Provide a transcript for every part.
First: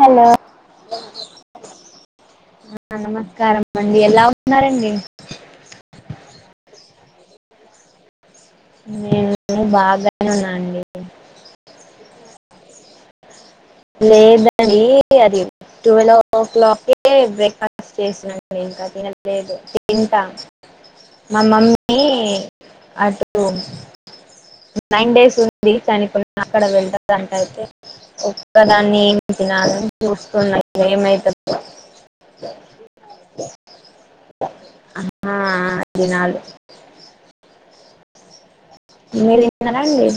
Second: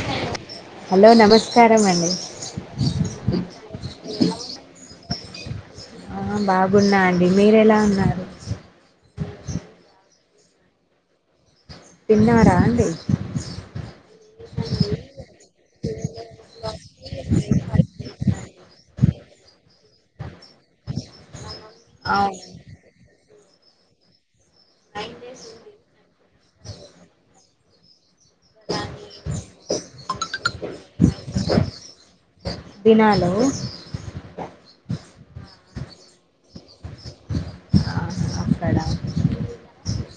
hello hello నమస్కారం అండి ఆ నమస్కారం అండి ఎలా ఉన్నారండి ఆ బాగున్నా అండి మీరు ఎలా ఉన్నారు నేను బాగానే ఉన్నా అండి తిన్నారా అండి లేదండి అది టువేలో ఓ క్లాక్ కే బ్రేక్ఫాస్ట్ చేసిన ఇంకా తినట్లేదు తింటా మా మమ్మీ నీ అవును అందులో నైన్ డేస్ ఉంది చనిపో అక్కడ వెళ్లొద్దంటారు అయితే క్కదాన్ని ఏమి తినాలని చూస్తున్న ఏమైతుందొ ఉ నాలో ఆ ఆ తినాలి ఆహా మీరు తిన్నారండి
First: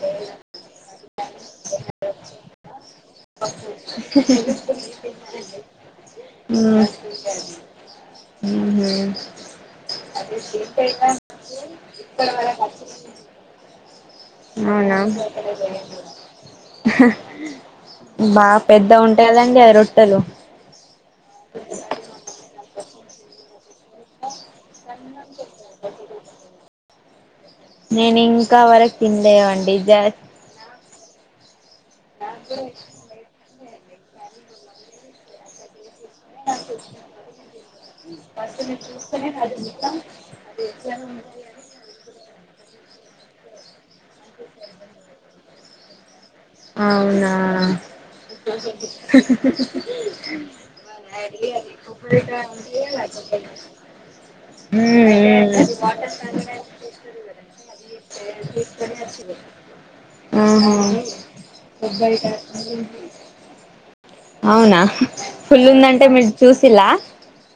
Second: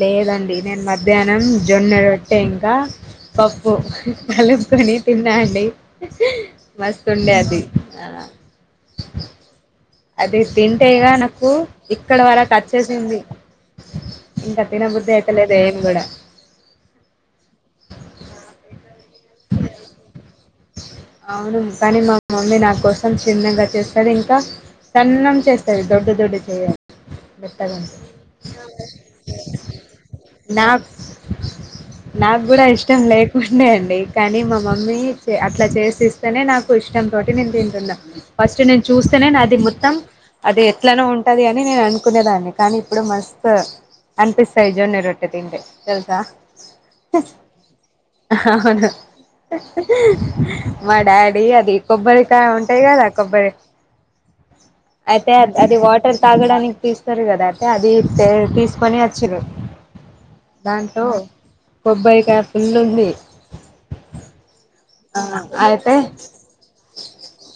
లేదండి నేను మధ్యాహ్నం జొన్నరోట్టే ఇంకా పప్పు కలుపుకొని తిన్నా అండి మస్తు ఉండే అది ఉహ అదే తింటేయిగా నాకు ఇక్కడ వారకు వచ్చేసింది ఇంకా తినబుద్ధి అయితలేదు ఏం కూడా హాహా బాగా పెద్ద ఉంటాయి కదండి ఆ రొట్టెలు అవును కానీ మా మమ్మీ నా కోసం చిన్నగా చేస్తాది ఇంకా సన్నం చేస్తది దొడ్డు దొడ్డు చేయదు మెత్తగా నేను ఇంకా వరకు తినలేవండి జాస్ నాకు నాకు కూడా ఇష్టం లేక్ ఉండే అండి కానీ మా మమ్మీ అట్లా చేసిస్ ఇస్తేనే నాకు ఇష్టం తోటి నేను తింటున్నా ఫస్ట్ నేను చూస్తేనే నాది మొత్తం అది ఎట్లానో ఉంటుది అని నేను అను కునేదాన్ని కానీ ఇప్పుడు మస్త్ అనిపిస్తాయి జొన్న రొట్టె తింటే తెలుసా అవునా అవును మా డాడీ అది కొబ్బరికాయ ఉంటాయి కదా కొబ్బరి అయితే అది వాటర్ తాగడానికి తీస్తారు కదా అయితే అది తీసుకొని వచ్చి ఆహా కొ బైట పిల్లుంది అవునా ఆ ఫుల్ అయితే ఉందంటే మీరు చూసిలా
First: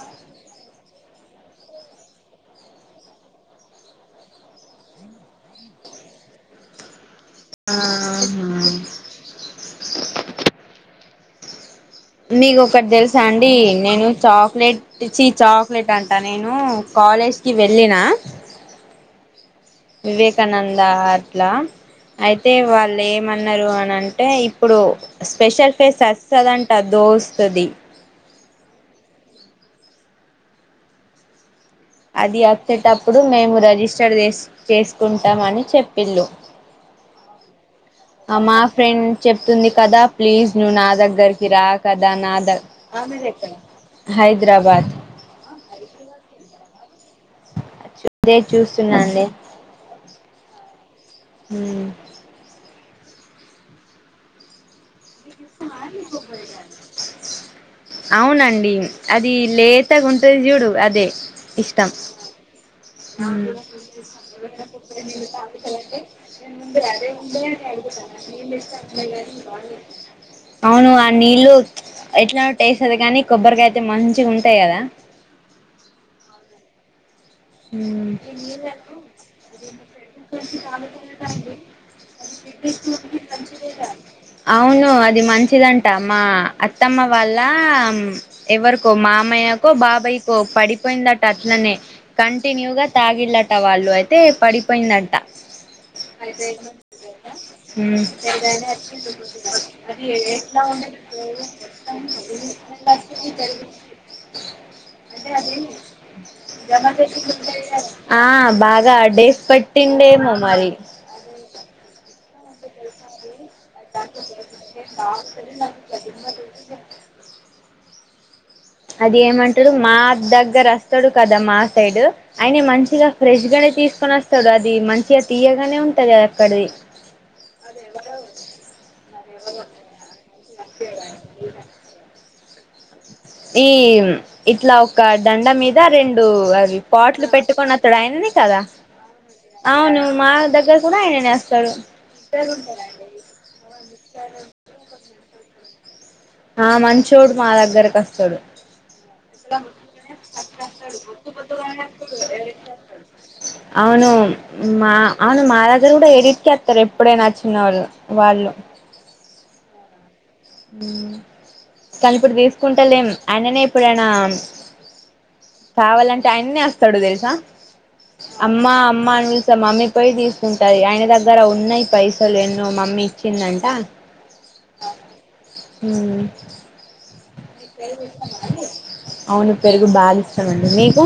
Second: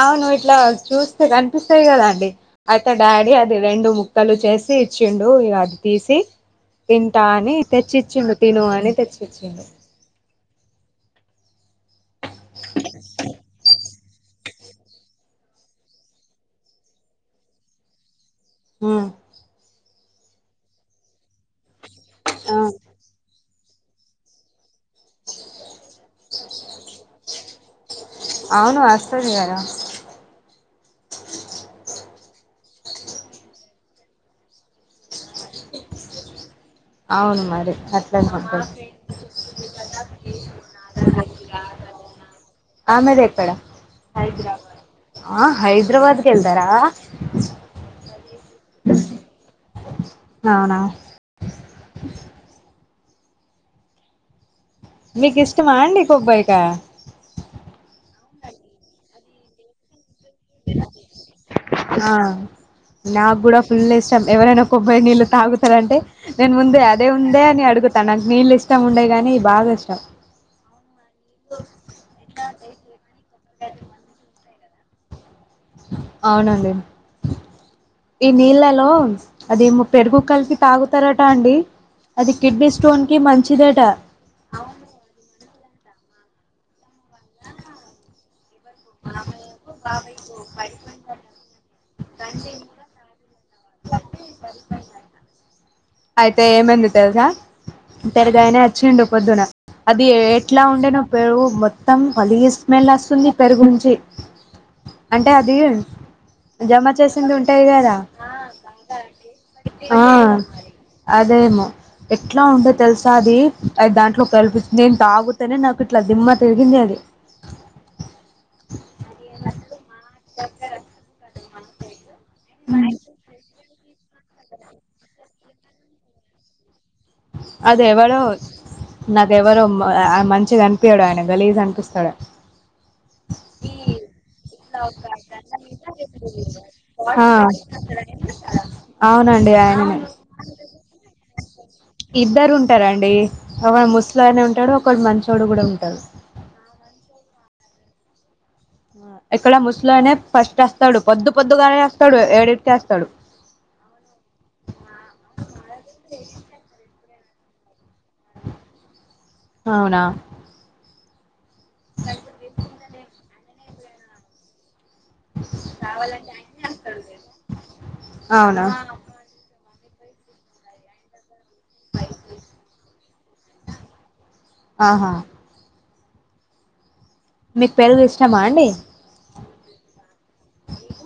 అవ్వును ఇట్లా చూస్తే కనిపిస్తాయ్కదాండి అయితే డాడీ అది రెండు ముక్కలు చేసి ఇచ్చిండు ఇగా అది తీసి తింటా అని తెచ్చిచ్చిండు తిను అని తెచ్చిచ్చిండు మీకోకట్ తెలుసా అండి నేను చాక్లెట్ చి చి చాక్లెట్ అంట నేను కాలేజ్కి వెళ్ళిన ఆ వివేకానంద అట్లా అయితే వాళ్ళు ఏమన్నారు అనంటే ఇప్పుడు స్పెషల్ ఫేస్ ఆస్తదంట దోస్తుంది అవును వస్తుస్తది గద అది వచ్చేటప్పుడు మేము రిజిస్టర్ చేస్ చేసుకుంటాం అని చెప్పిల్ళు ఔను మరి అట్లనే మా ఉంటది ఫ్రెండ్ చెప్తుంది కదా ప్లీజ్ నువ్వు నా దగ్గరికి రా కదా నా ద ఆమెదేకడా హైదరాబాద్ ఆ హైదరాబాద్ గెల్దారా అదే చూస్తున్నాండి అవునా హ మీకు ఇష్టమా అండి కొబ్బరికాయ అవునండి అది లే తాగా ఉంటది చూడు అదే ఇష్టం ఆ నాకు కూడా ఫుల్ ఇష్టం ఎవరైనా కొబ్బై నీళ్ళు తాగుతారంటే నేను ముందే అదే ఉందే అని అడుగుత త నకు నీళ్ళు ఇష్టం ఉండదు గానీ బాగిష్టం అవును ఆ నీళ్ళు ఎట్లా టేస్ది కానీ కొబ్బరికాయ అయితే మంచిగా ఉంటాయి కదా అవునండి మ్ ఈ నీళ్ళలో అదేమో పెరుగుకల్పి తాగుతారటా అండి అది కిడ్నీ స్టోన్కి మంచిదాట అవును అది మంచిదంట మా అత్తమ్మ వాళ్ళ ఎవరికో మామయ్యకో బాబాయ్యకో పడిపోయిందట్టు అట్లనే కంటిన్యూగా తాగిళ్లట వాళ్ళు అయితే పడిపోయిందట అయితే ఏమైందో తెల్సా పెరుగయన వచ్చిండి పొద్దున అది ఎట్లా ఉండేనో పెరుగు మొత్తం గలీజ్ స్మెల్ వస్తుంది పెరుగునించి అంటే అది జమ చేసింది ఉంటాయి కదా ఆ బాగా డేస్ ఆ పట్టిండేమోమ్మరి అదేమో ఎట్లా ఉండే తెల్సా అది అది దాంట్లో కల్పి నేను తాగుతేనే నాకు ఇట్లా దిమ్మత్ పెరిగింది అది అది ఏమంటాడు మా దగ్గర వస్తాడు కదా మా సైడ్ అయినే మంచిగా ఫ్రెష్గానే తీసుకొని వస్తాడు అది మంచిగా తీయగానే ఉంటుది అ అక్కడిది అది ఎవరో నాకు ఎవరో మంచిగా అన్పియడు ఆయన గలీజ్ అనిపిస్తడు సన ఈ ఇట్లా ఒక దండ మీద రెండు అది ఆ పాట్లు పెట్టుకుని వత్తాడు ఆయిననే కదా అవునండి ఆయననే అవును మా దగ్గర కూడా ఆయననేేస్తాడు ఒక ముసలైన ఉంటాడు ఒకడు మంచోడు కూడా ఉంటాడు ఆ మంచిచోడు మా దగ్గరకి ఆ స్తాడు ఇక్కడ ముసలైన ఫస్ట్ ఆస్తాడు పొద్దు పొద్దుగానే ఆస్తాడు ఏడేటికిస్తాడు అవును మా అవును నా దగ్గర కూడా ఎడిట్క ఆస్తారు ఎప్పుడైనా అచ్చినోళ్ళు వాళ్ళు అవునా ఉ కానీ ఇప్పుడు తీసుకుంటలేం అయననే ఇప్పుడైనా కావాలంటే ఆయన్ని ఆస్తాడు తెలుసా అమ్మ అవునా అమ్మ అని మమ్మీ పోయి తీసుకుంటాది ఆయన దగ్గర ఉన్నాయి పైసలు ఎన్నో మమ్మీ ఇచ్చిందంట ఆహా ఉ మీకు పెరుగు ఇష్టమా అండి అవును పెరుగు భాగిస్తదండి మీీకు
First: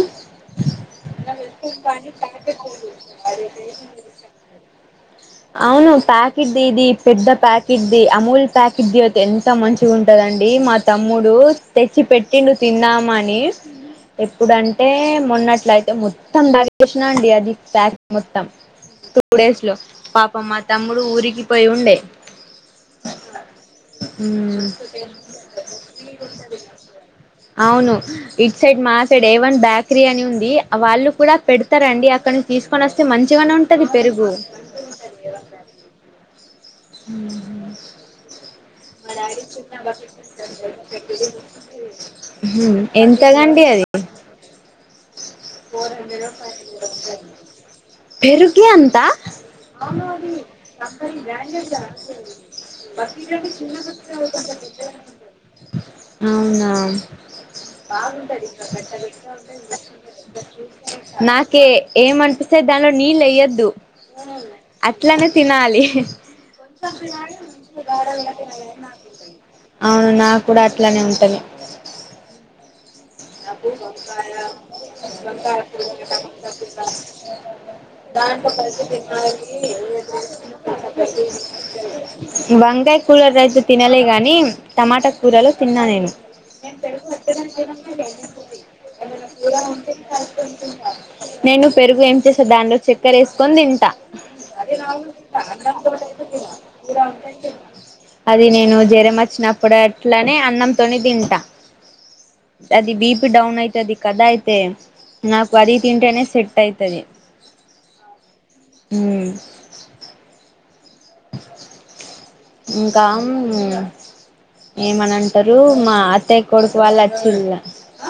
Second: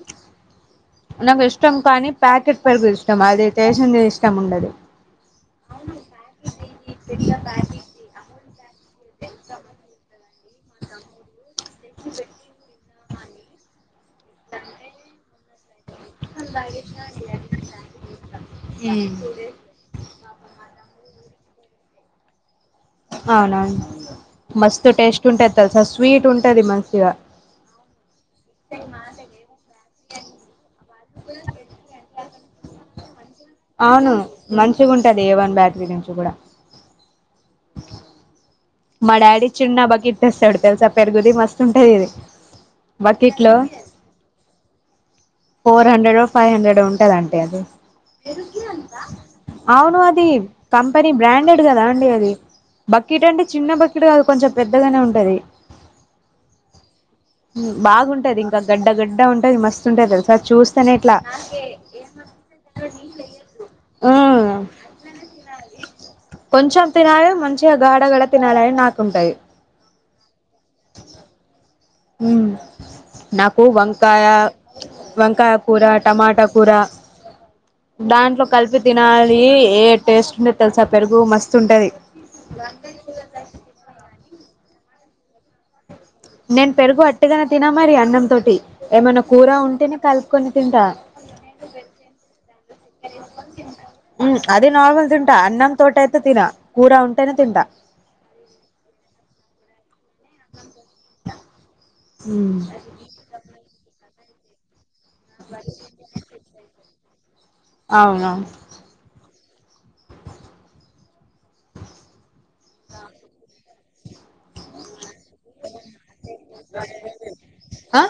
నాకు ఇష్టం కానీ ప్యాకెట్ పరుగు ఇష్టం అది చేసింది ఇష్టం ఉండది అవును ప్యాకెట్ది ఇది పెద్ద ప్యాకెట్ పకెట్దిి అమూల్ ప్యాకెట్ ది అతే ఎంత మంచిగా ఉంటదండి మా తమ్ముడు తెచ్చి పెట్టిండు తిందామని ఎప్పుడంటే మొన్నట్లయితే మో మొత్తం [inaudible] చేసినా అండి అది ప్యాక్ మొత్తం టూ డేస్ లో పాపమ్మ తమ్ముడు ఊరికి పోయి ఉండే మ్మ్ మస్త్ టేస్ట్ ఉంటా తెల్సా స్వీట్ ఉంటాది మంచిగా అవును ఇట్ సైడ్ మా సైడ్ ఏ వన్ బ్యాకరీ అని ఉంది వాళ్ళు కూడా పెడతారండి అక్కడ తీసుకొని వస్తే మంచిగానే ఉ అవును మంచిగా ఉంటాది ఏ వన్ బ్యాటరీ నుంచి గూడా ఉ హు మా డాడీ చిన్న బకెట్ తెస్తాడు తెలుసా పెరుగుది మస్తు ఉంటది ఇది హు బకెట్ లో ఎంతగాండి అది ఫోర్ హండ్రెడ్డో ఫై హండ్రెడ్డో ఉంటాదండి అది పెరుగే అంతా అవును అది కంపెనీ బ్రాండెడ్ కదా అండి అది బక్కెట్ అంటే చిన్న బకెట్ కాదు కొంచెం పెద్దగానే ఉంటాది అవునా బాగుంటది ఇంకా గడ్డ గడ్డ ఉంటది మస్తు ఉంటది తెలుసా చూస్తేనే ఇట్లా నాకే ఏమనిపిస్తే దానిలో నీళ్ళు ఎయ్యొద్దు ఆ అట్లానే తినాలి కొంచం తిన్నలే మంచిగాడ గాడ అవును నా కూడా అట్లానే ఉంటాది ఉ నాకు వంకాయ వంకాయ కూర టమాటా కూర దాంట్లో కూర కలిపి టమాట తినాలి ఏ టేస్ట్ ఉంటది తెలుసా [inaudible] పెరుగు మస్తు ఉంటది వంకాయి కూలర్ రైస్ తిన్నలే కానీ టమాటా కూరలు తిన్నా నేను నేను పెరుగు అట్టిగానే తిన్న మరి అన్నం తోటి ఏమైనా కూర ఉంటేనే కలుపుకొని తింటా నేను పెరుగు ఏం చేసా దాంలో చక్కర ఎసుకొని తింటా ఉ అదే నార్మల్ తింటా అన్నం తోట అయితే తిన కూూరా ఉంటానే తింటా అది నేను జ్రం ఆచ్చినప్పుడు అట్లనే అన్నంతోనీ తింటా ఉమ్ అది బీపి డౌన్ అయితాది కదా అయితే నాకు అది తింటేనే సెట్ అయితది అవునా ఉ ఇంకా ఏమనంటరు మా అత్తయ్య కొడుకు వాళ్ళు వచ్చిరిగ ఆ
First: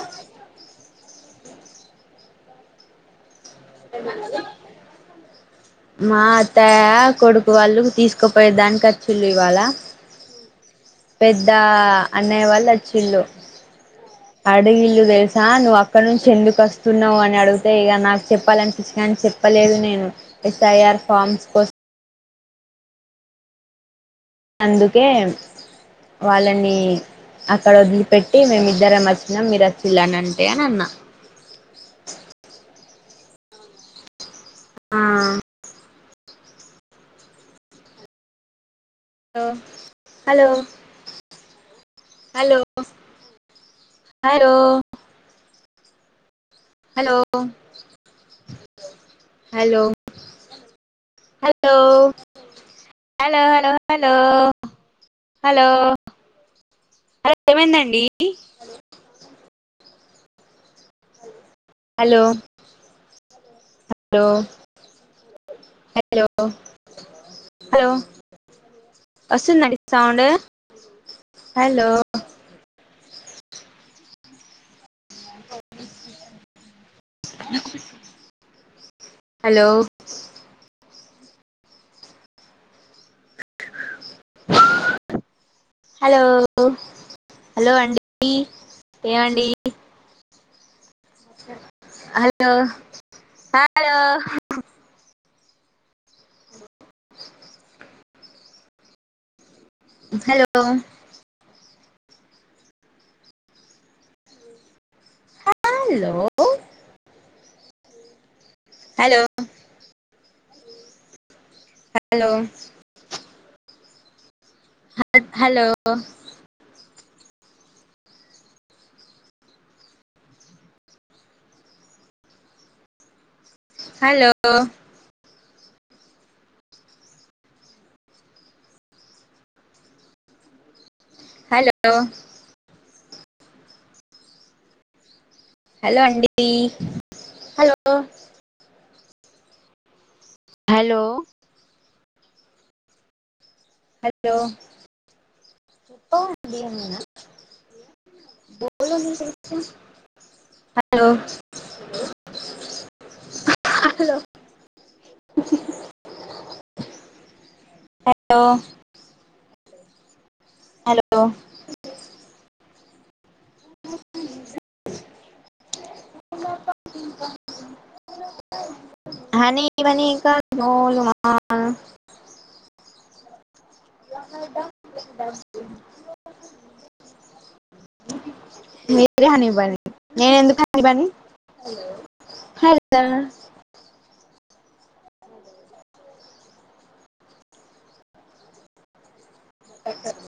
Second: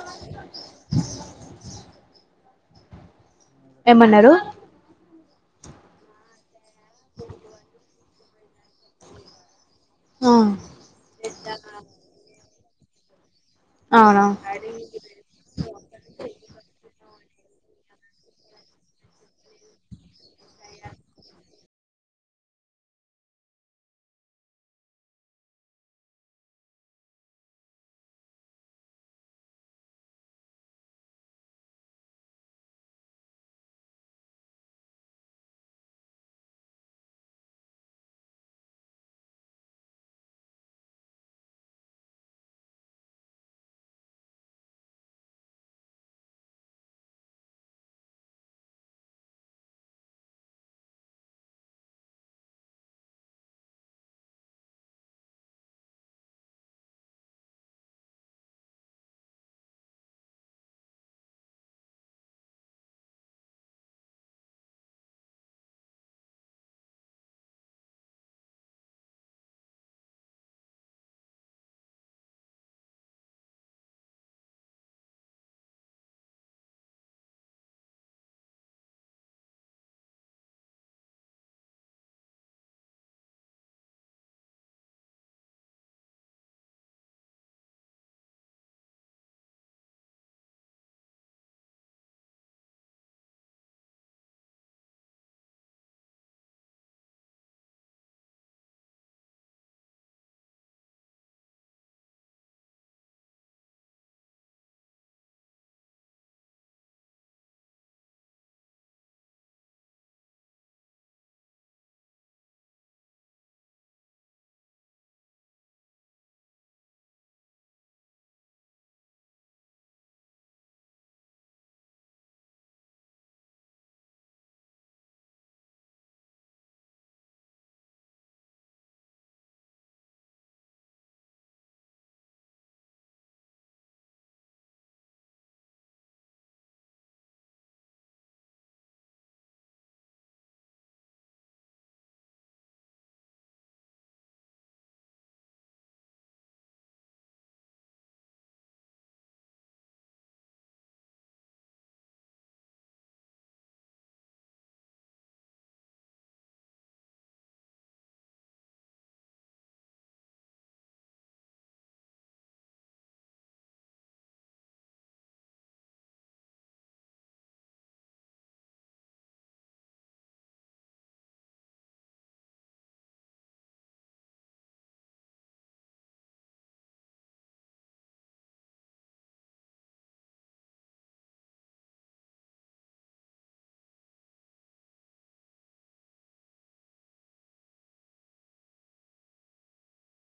ఏమన్నరు మా అత్తయ కొడుకు వాళ్ళు తీసుకుపోయే దాని కొచ్చిరు ఇయాళ ఆ పెద్ద అన్నయ్య వాళ్ళు ఒచ్చిళ్ళు అవునా అడుగిల్లు తెలుసా నువ్వు అక్కడ నుంచి ఎందుకు వస్తున్నవ్ అని అడిగితే ఇక నాకు చెప్పాలనిపిచ్చగాని చె చెప్పలేదు నేను ఎస్ఐఆర్ ఫామ్స్ కోసం అందుకే వాళ్ళని అక్కడ వదిలిపెట్టి మేమి ఇద్దరేం వచ్చినాం మీరు వచ్చిళ్ళని అంటే అని అన్నా ఆ hello hello hello hello hello hello hello hello hello hello hello hello అరే ఏమైందండి హలో హలో హలో హలో వస్తుందాండి sound hello hello hello hello అండి ఏమండి hello hello hello hello hello hello హ హలో హలో హలో హలో అండి hello hello hello చెప్ప అండి అనా బోలో హలో హలో హలో హలో అ హానీ ఇవన్ని ఇంకా నోలో బావుందా డమా డం [inaudible] మీరే హని పని నేను ఎందుకు హని పని హలో ఓకే